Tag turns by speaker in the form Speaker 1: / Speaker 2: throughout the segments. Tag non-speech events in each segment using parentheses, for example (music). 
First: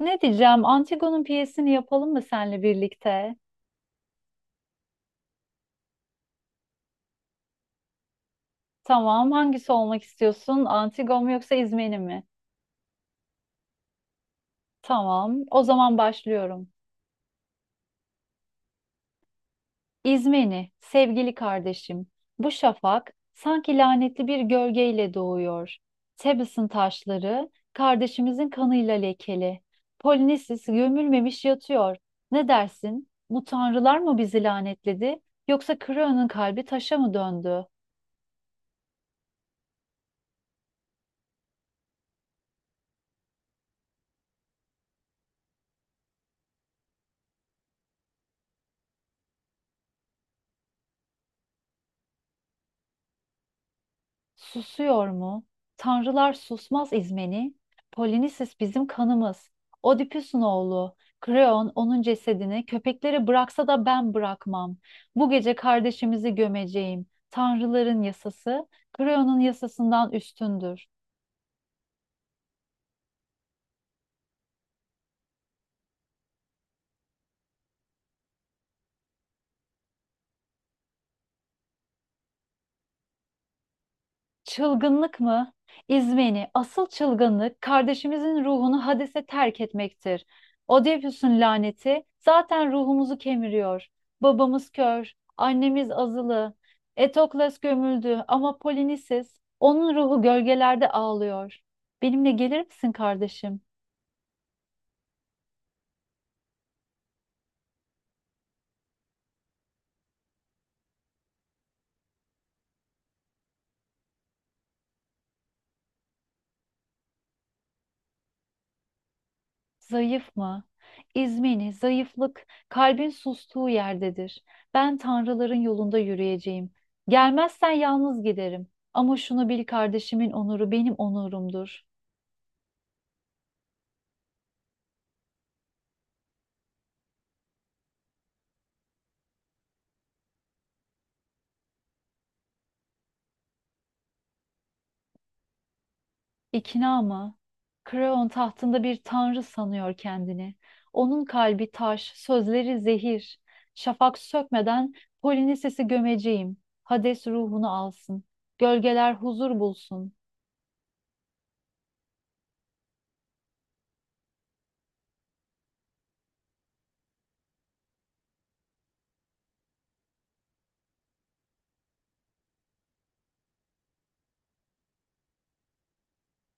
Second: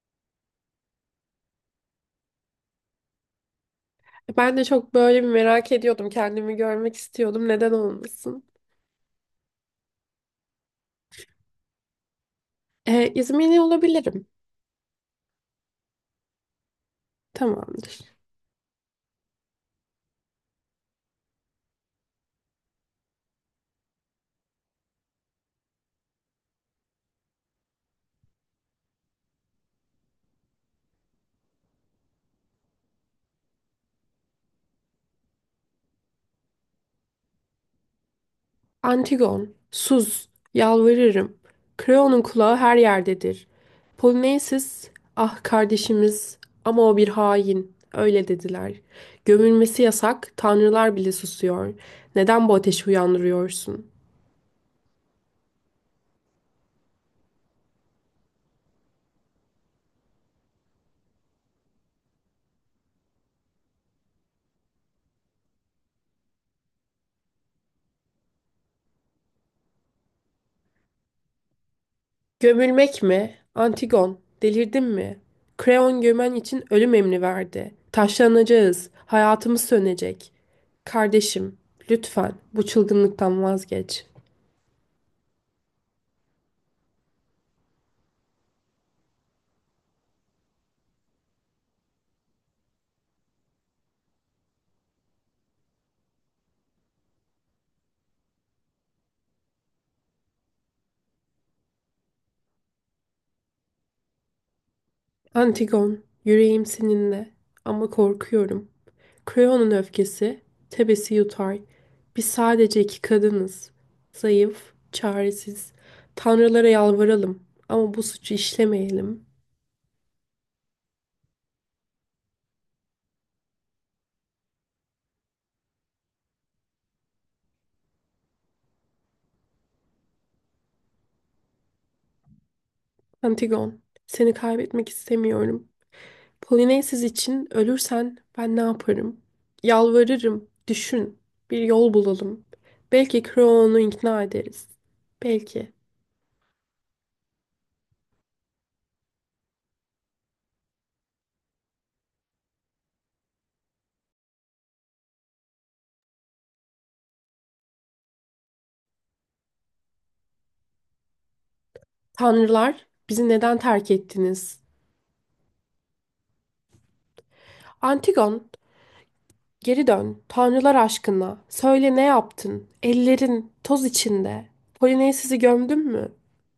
Speaker 1: Ne diyeceğim? Antigone'un piyesini yapalım mı seninle birlikte?
Speaker 2: Ben de çok böyle bir merak ediyordum. Kendimi görmek istiyordum. Neden olmasın?
Speaker 1: Tamam. Hangisi olmak istiyorsun? Antigone mu yoksa İzmeni mi?
Speaker 2: İzmirli olabilirim.
Speaker 1: Tamam. O zaman başlıyorum.
Speaker 2: Tamamdır.
Speaker 1: İzmeni, sevgili kardeşim. Bu şafak sanki lanetli bir gölgeyle doğuyor. Tebes'in taşları kardeşimizin kanıyla lekeli. Polinisis gömülmemiş yatıyor. Ne dersin? Bu tanrılar mı bizi lanetledi? Yoksa Kreon'un kalbi taşa mı döndü?
Speaker 2: Antigon, Suz, yalvarırım. Kreon'un kulağı her yerdedir. Polonezis, ah kardeşimiz ama o bir hain. Öyle dediler. Gömülmesi yasak, tanrılar bile susuyor. Neden bu ateşi uyandırıyorsun?
Speaker 1: Susuyor mu? Tanrılar susmaz İzmeni. Polinisis bizim kanımız. Oedipus'un oğlu. Kreon onun cesedini köpeklere bıraksa da ben bırakmam. Bu gece kardeşimizi gömeceğim. Tanrıların yasası Kreon'un yasasından üstündür.
Speaker 2: Gömülmek mi? Antigon, delirdin mi? Kreon gömen için ölüm emri verdi. Taşlanacağız, hayatımız sönecek. Kardeşim, lütfen bu çılgınlıktan vazgeç.
Speaker 1: Çılgınlık mı? İzmeni, asıl çılgınlık kardeşimizin ruhunu hadise terk etmektir. Oedipus'un laneti zaten ruhumuzu kemiriyor. Babamız kör, annemiz azılı. Etokles gömüldü ama Polinisis, onun ruhu gölgelerde ağlıyor. Benimle gelir misin kardeşim?
Speaker 2: Antigon, yüreğim seninle ama korkuyorum. Kreon'un öfkesi, Tebes'i yutar. Biz sadece iki kadınız. Zayıf, çaresiz. Tanrılara yalvaralım ama bu suçu işlemeyelim.
Speaker 1: Zayıf mı? İzmini, zayıflık, kalbin sustuğu yerdedir. Ben tanrıların yolunda yürüyeceğim. Gelmezsen yalnız giderim. Ama şunu bil kardeşimin onuru benim onurumdur.
Speaker 2: Antigon, seni kaybetmek istemiyorum. Polonezsiz için ölürsen ben ne yaparım? Yalvarırım, düşün. Bir yol bulalım. Belki Kreon'u ikna ederiz. Belki.
Speaker 1: İkna mı? Kreon tahtında bir tanrı sanıyor kendini. Onun kalbi taş, sözleri zehir. Şafak sökmeden Polinises'i gömeceğim. Hades ruhunu alsın. Gölgeler huzur bulsun.
Speaker 2: Tanrılar, bizi neden terk ettiniz? Antigon, geri dön. Tanrılar aşkına. Söyle ne yaptın? Ellerin toz içinde. Polonezsiz'i gömdün mü?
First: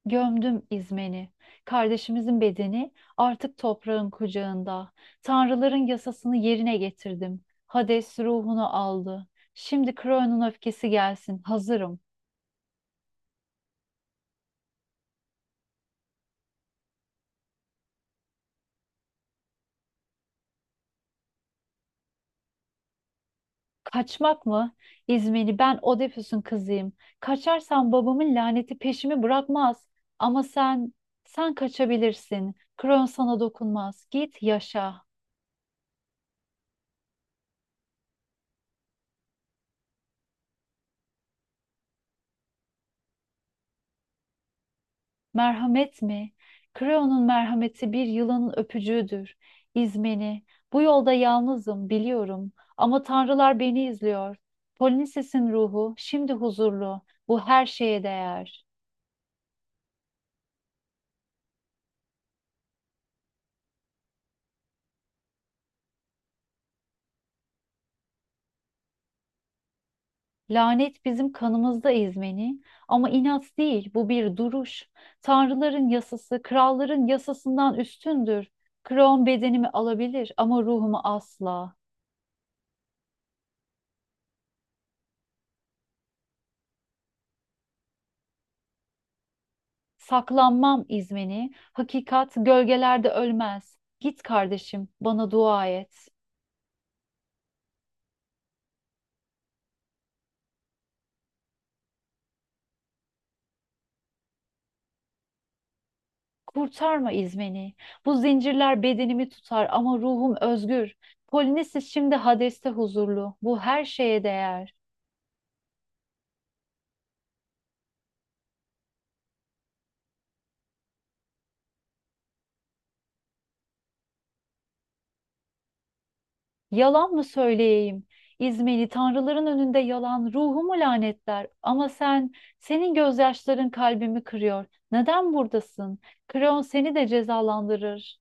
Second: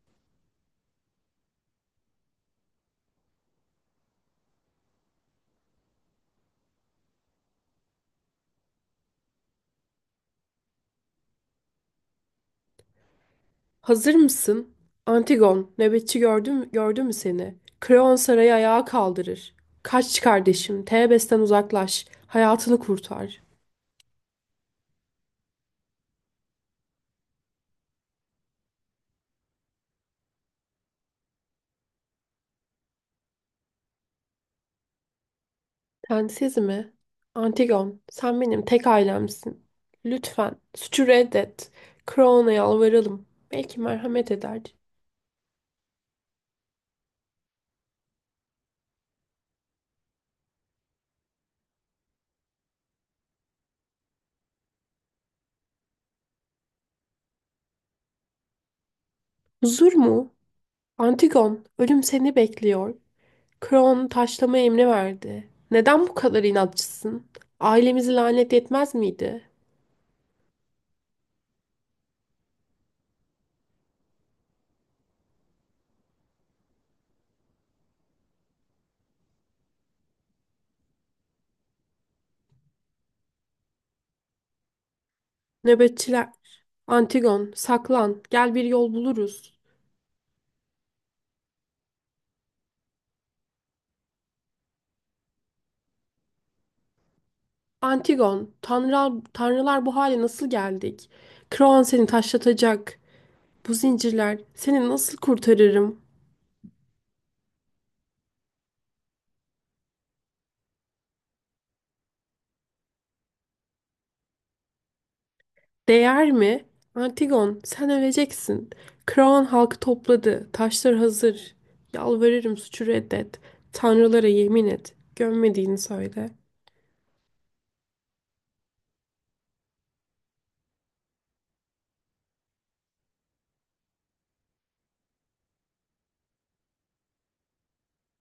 Speaker 1: Gömdüm İzmen'i, kardeşimizin bedeni artık toprağın kucağında. Tanrıların yasasını yerine getirdim. Hades ruhunu aldı. Şimdi Kronos öfkesi gelsin, hazırım.
Speaker 2: Hazır mısın? Antigon, nöbetçi gördü mü seni? Kreon sarayı ayağa kaldırır. Kaç kardeşim, Tebes'ten uzaklaş, hayatını kurtar.
Speaker 1: Kaçmak mı? İzmen'i ben Odysseus'un kızıyım. Kaçarsam babamın laneti peşimi bırakmaz. Ama sen, sen kaçabilirsin. Kronos sana dokunmaz. Git yaşa.
Speaker 2: Sen siz mi? Antigon, sen benim tek ailemsin. Lütfen suçu reddet. Kroon'a yalvaralım. Belki merhamet eder.
Speaker 1: Merhamet mi? Creon'un merhameti bir yılanın öpücüğüdür. İzmeni. Bu yolda yalnızım, biliyorum. Ama tanrılar beni izliyor. Polinises'in ruhu şimdi huzurlu. Bu her şeye değer.
Speaker 2: Huzur mu? Antigon, ölüm seni bekliyor. Kroon taşlama emri verdi. Neden bu kadar inatçısın? Ailemizi lanet etmez miydi?
Speaker 1: Lanet bizim kanımızda İzmeni. Ama inat değil, bu bir duruş. Tanrıların yasası, kralların yasasından üstündür. Creon bedenimi alabilir ama ruhumu asla.
Speaker 2: Nöbetçiler. Antigon, saklan. Gel bir yol buluruz.
Speaker 1: Saklanmam İzmeni, hakikat gölgelerde ölmez. Git kardeşim, bana dua et.
Speaker 2: Antigon, tanrılar bu hale nasıl geldik? Kroon seni taşlatacak. Bu zincirler seni nasıl kurtarırım?
Speaker 1: Kurtarma İzmeni. Bu zincirler bedenimi tutar ama ruhum özgür. Polonezis şimdi Hades'te huzurlu. Bu her şeye değer.
Speaker 2: Değer mi? Antigon, sen öleceksin. Kraon halkı topladı. Taşlar hazır. Yalvarırım suçu reddet. Tanrılara yemin et. Gömmediğini söyle.
Speaker 1: Yalan mı söyleyeyim? İzmeni tanrıların önünde yalan ruhumu lanetler. Ama sen, senin gözyaşların kalbimi kırıyor. Neden buradasın? Kreon seni de cezalandırır.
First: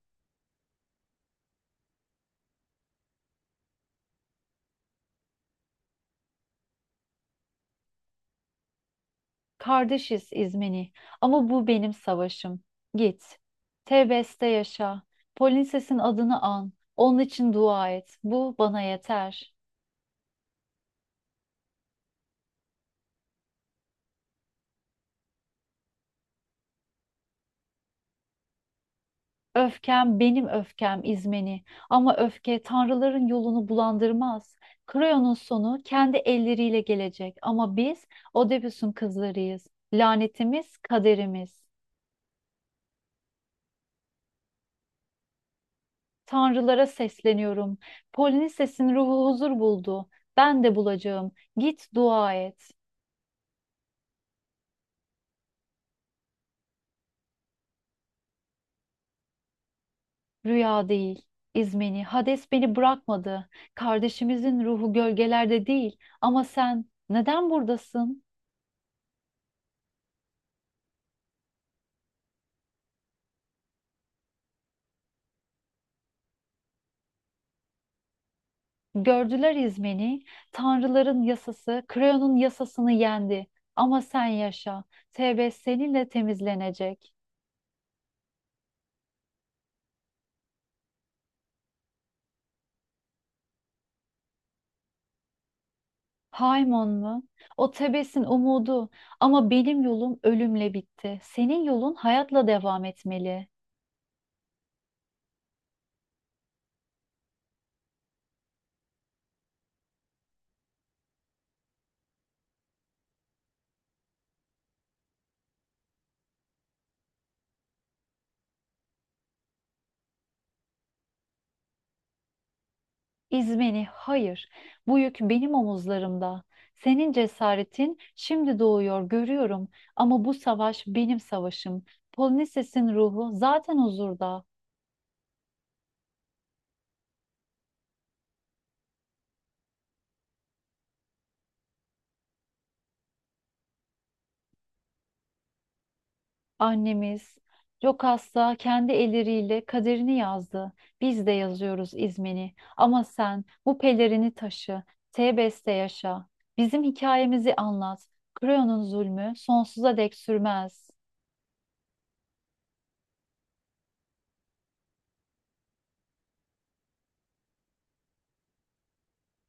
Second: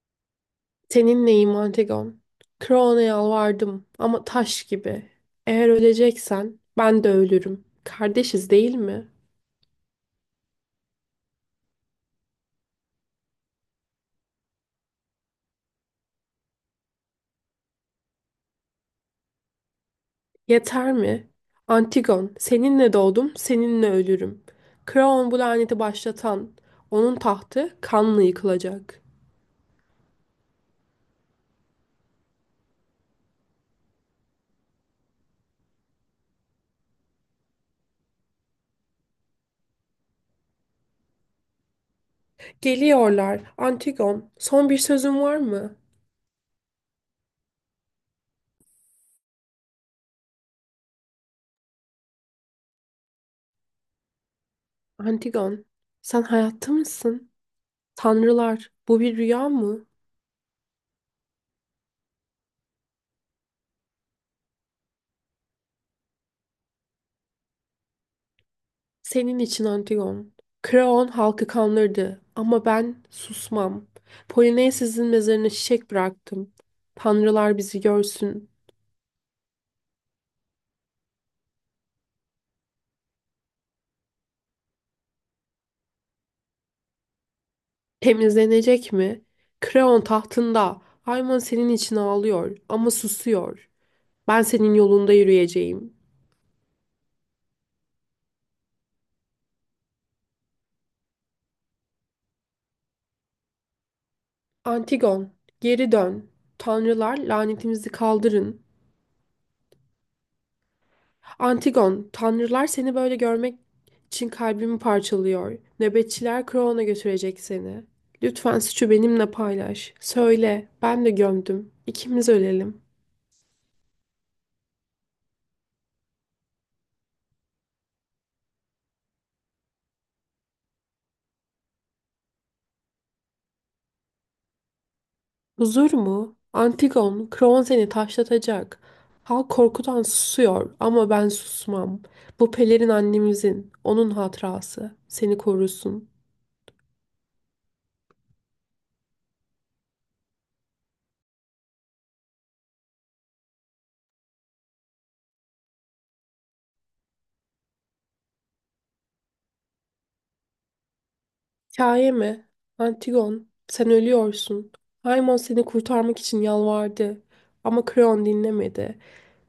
Speaker 2: Seninleyim Antigon. Kraon'a yalvardım ama taş gibi. Eğer öleceksen ben de ölürüm. Kardeşiz değil mi?
Speaker 1: Kardeşiz İzmeni ama bu benim savaşım. Git. Tebeste yaşa. Polinses'in adını an. Onun için dua et. Bu bana yeter.
Speaker 2: Yeter mi? Antigon, seninle doğdum, seninle ölürüm. Kraon bu laneti başlatan, onun tahtı kanla yıkılacak.
Speaker 1: Öfkem benim öfkem İzmeni. Ama öfke tanrıların yolunu bulandırmaz. Kreon'un sonu kendi elleriyle gelecek. Ama biz Oedipus'un kızlarıyız. Lanetimiz kaderimiz.
Speaker 2: Geliyorlar, Antigon, son bir sözün var mı?
Speaker 1: Tanrılara sesleniyorum. Polinses'in ruhu huzur buldu. Ben de bulacağım. Git dua et.
Speaker 2: Antigon, sen hayatta mısın? Tanrılar, bu bir rüya mı?
Speaker 1: Rüya değil, İzmeni, Hades beni bırakmadı. Kardeşimizin ruhu gölgelerde değil. Ama sen neden buradasın?
Speaker 2: Senin için Antigon. Kraon halkı kanlardı ama ben susmam. Polonezes'in mezarına çiçek bıraktım. Tanrılar bizi görsün.
Speaker 1: Gördüler İzmeni, tanrıların yasası, Kreon'un yasasını yendi. Ama sen yaşa, Tebes seninle temizlenecek.
Speaker 2: Temizlenecek mi? Kreon tahtında. Ayman senin için ağlıyor ama susuyor. Ben senin yolunda yürüyeceğim.
Speaker 1: Haymon mu? O Tebes'in umudu. Ama benim yolum ölümle bitti. Senin yolun hayatla devam etmeli.
Speaker 2: Antigon, geri dön. Tanrılar lanetimizi kaldırın. Antigon, tanrılar seni böyle görmek için kalbimi parçalıyor. Nöbetçiler Kreon'a götürecek seni. Lütfen suçu benimle paylaş. Söyle, ben de gömdüm. İkimiz ölelim.
Speaker 1: İzmeni, hayır. Bu yük benim omuzlarımda. Senin cesaretin şimdi doğuyor, görüyorum. Ama bu savaş benim savaşım. Polonisesin ruhu zaten huzurda.
Speaker 2: Huzur mu? Antigon, Kron seni taşlatacak. Halk korkudan susuyor ama ben susmam. Bu pelerin annemizin, onun hatırası. Seni korusun.
Speaker 1: Annemiz Jokas'ta kendi elleriyle kaderini yazdı. Biz de yazıyoruz İzmeni. Ama sen bu pelerini taşı. Tebes'te yaşa. Bizim hikayemizi anlat. Kreon'un zulmü sonsuza dek sürmez.
Speaker 2: Hikaye mi? Antigon, sen ölüyorsun. Haymon seni kurtarmak için yalvardı. Ama Kron dinlemedi.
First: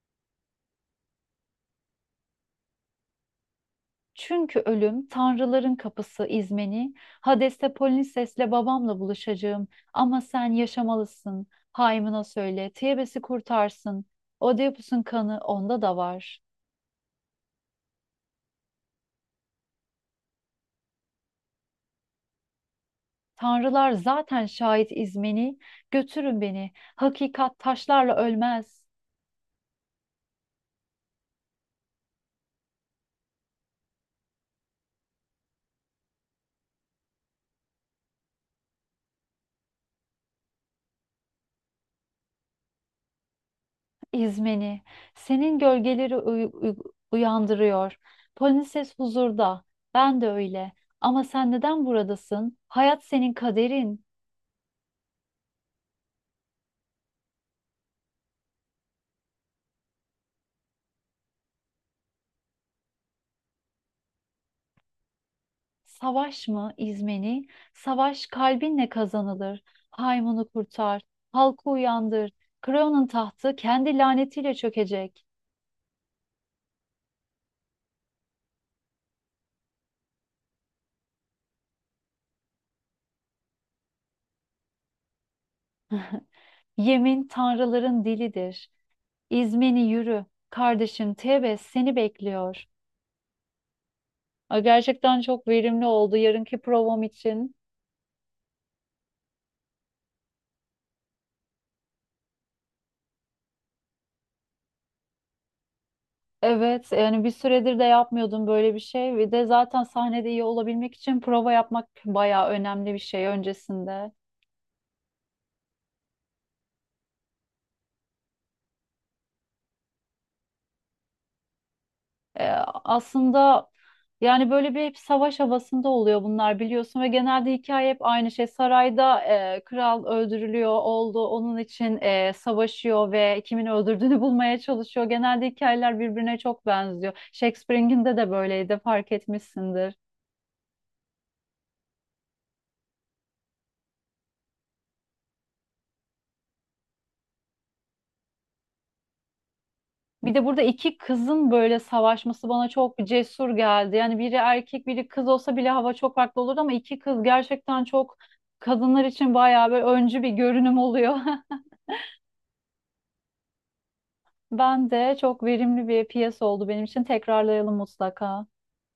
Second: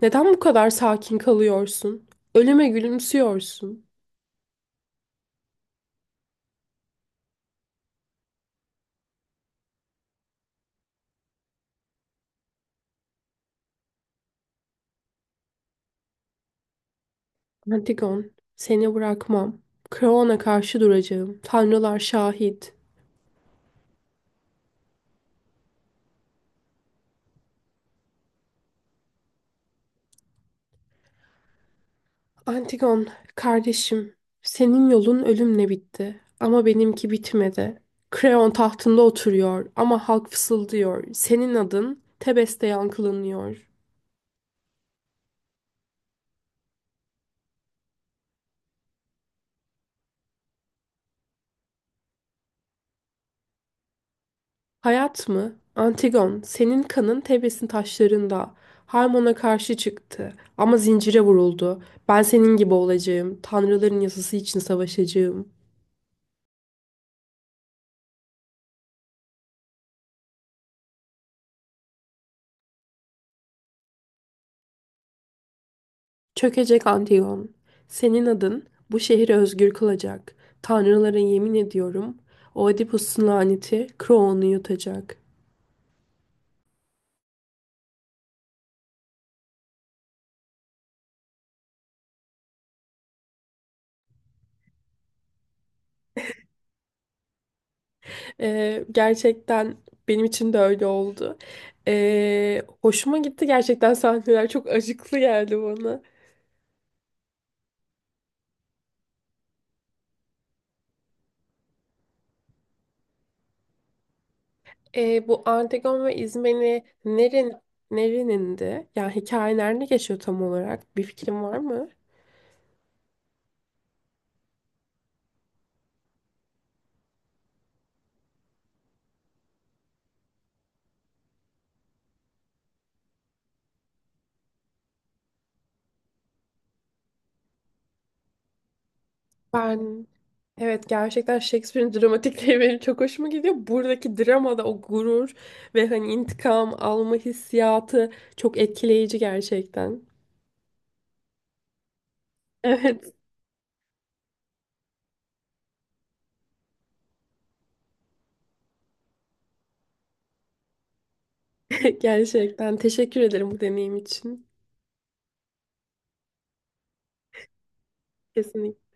Speaker 2: Neden bu kadar sakin kalıyorsun? Ölüme gülümsüyorsun.
Speaker 1: Çünkü ölüm tanrıların kapısı İzmeni. Hades'te Polinices'le babamla buluşacağım. Ama sen yaşamalısın. Haymına söyle. Tebes'i kurtarsın. Oedipus'un kanı onda da var.
Speaker 2: Antigon, seni bırakmam. Kron'a karşı duracağım. Tanrılar şahit.
Speaker 1: Tanrılar zaten şahit İzmeni. Götürün beni. Hakikat taşlarla ölmez.
Speaker 2: Antigon, kardeşim, senin yolun ölümle bitti ama benimki bitmedi. Kreon tahtında oturuyor ama halk fısıldıyor. Senin adın Tebes'te yankılanıyor.
Speaker 1: İzmeni. Senin gölgeleri uyandırıyor. Polinices huzurda. Ben de öyle. Ama sen neden buradasın? Hayat senin kaderin.
Speaker 2: Hayat mı? Antigon, senin kanın Tebes'in taşlarında. Harmon'a karşı çıktı ama zincire vuruldu. Ben senin gibi olacağım. Tanrıların yasası için savaşacağım.
Speaker 1: Savaş mı İzmeni? Savaş kalbinle kazanılır. Haymunu kurtar, halkı uyandır. Kreon'un tahtı kendi lanetiyle çökecek.
Speaker 2: Çökecek Antigone, senin adın bu şehri özgür kılacak. Tanrılara yemin ediyorum, Oedipus'un laneti Kroon'u yutacak.
Speaker 1: Yemin tanrıların dilidir. İzmeni yürü. Kardeşim Tebes seni bekliyor. Ay, gerçekten çok verimli oldu yarınki provam için.
Speaker 2: Gerçekten benim için de öyle oldu. Hoşuma gitti gerçekten, sahneler çok acıklı geldi bana.
Speaker 1: Evet, yani bir süredir de yapmıyordum böyle bir şey. Ve de zaten sahnede iyi olabilmek için prova yapmak bayağı önemli bir şey öncesinde.
Speaker 2: Bu Antigone ve İzmeni nerenindi? Yani hikaye nerede geçiyor tam olarak? Bir fikrin var mı?
Speaker 1: E, aslında yani böyle bir hep savaş havasında oluyor bunlar biliyorsun ve genelde hikaye hep aynı şey. Sarayda kral öldürülüyor oldu onun için savaşıyor ve kimin öldürdüğünü (laughs) bulmaya çalışıyor. Genelde hikayeler birbirine çok benziyor. Shakespeare'in de böyleydi fark etmişsindir.
Speaker 2: Ben evet, gerçekten Shakespeare'in dramatikleri benim çok hoşuma gidiyor. Buradaki dramada o gurur ve hani intikam alma hissiyatı çok etkileyici gerçekten.
Speaker 1: Bir de burada iki kızın böyle savaşması bana çok
Speaker 2: Evet,
Speaker 1: cesur geldi. Yani biri erkek biri kız olsa bile hava çok farklı olurdu ama iki kız gerçekten çok kadınlar için bayağı böyle öncü bir görünüm oluyor. (laughs)
Speaker 2: (laughs) gerçekten teşekkür ederim bu deneyim için.
Speaker 1: Ben de çok verimli bir piyasa oldu benim için. Tekrarlayalım mutlaka.
Speaker 2: Kesinlikle.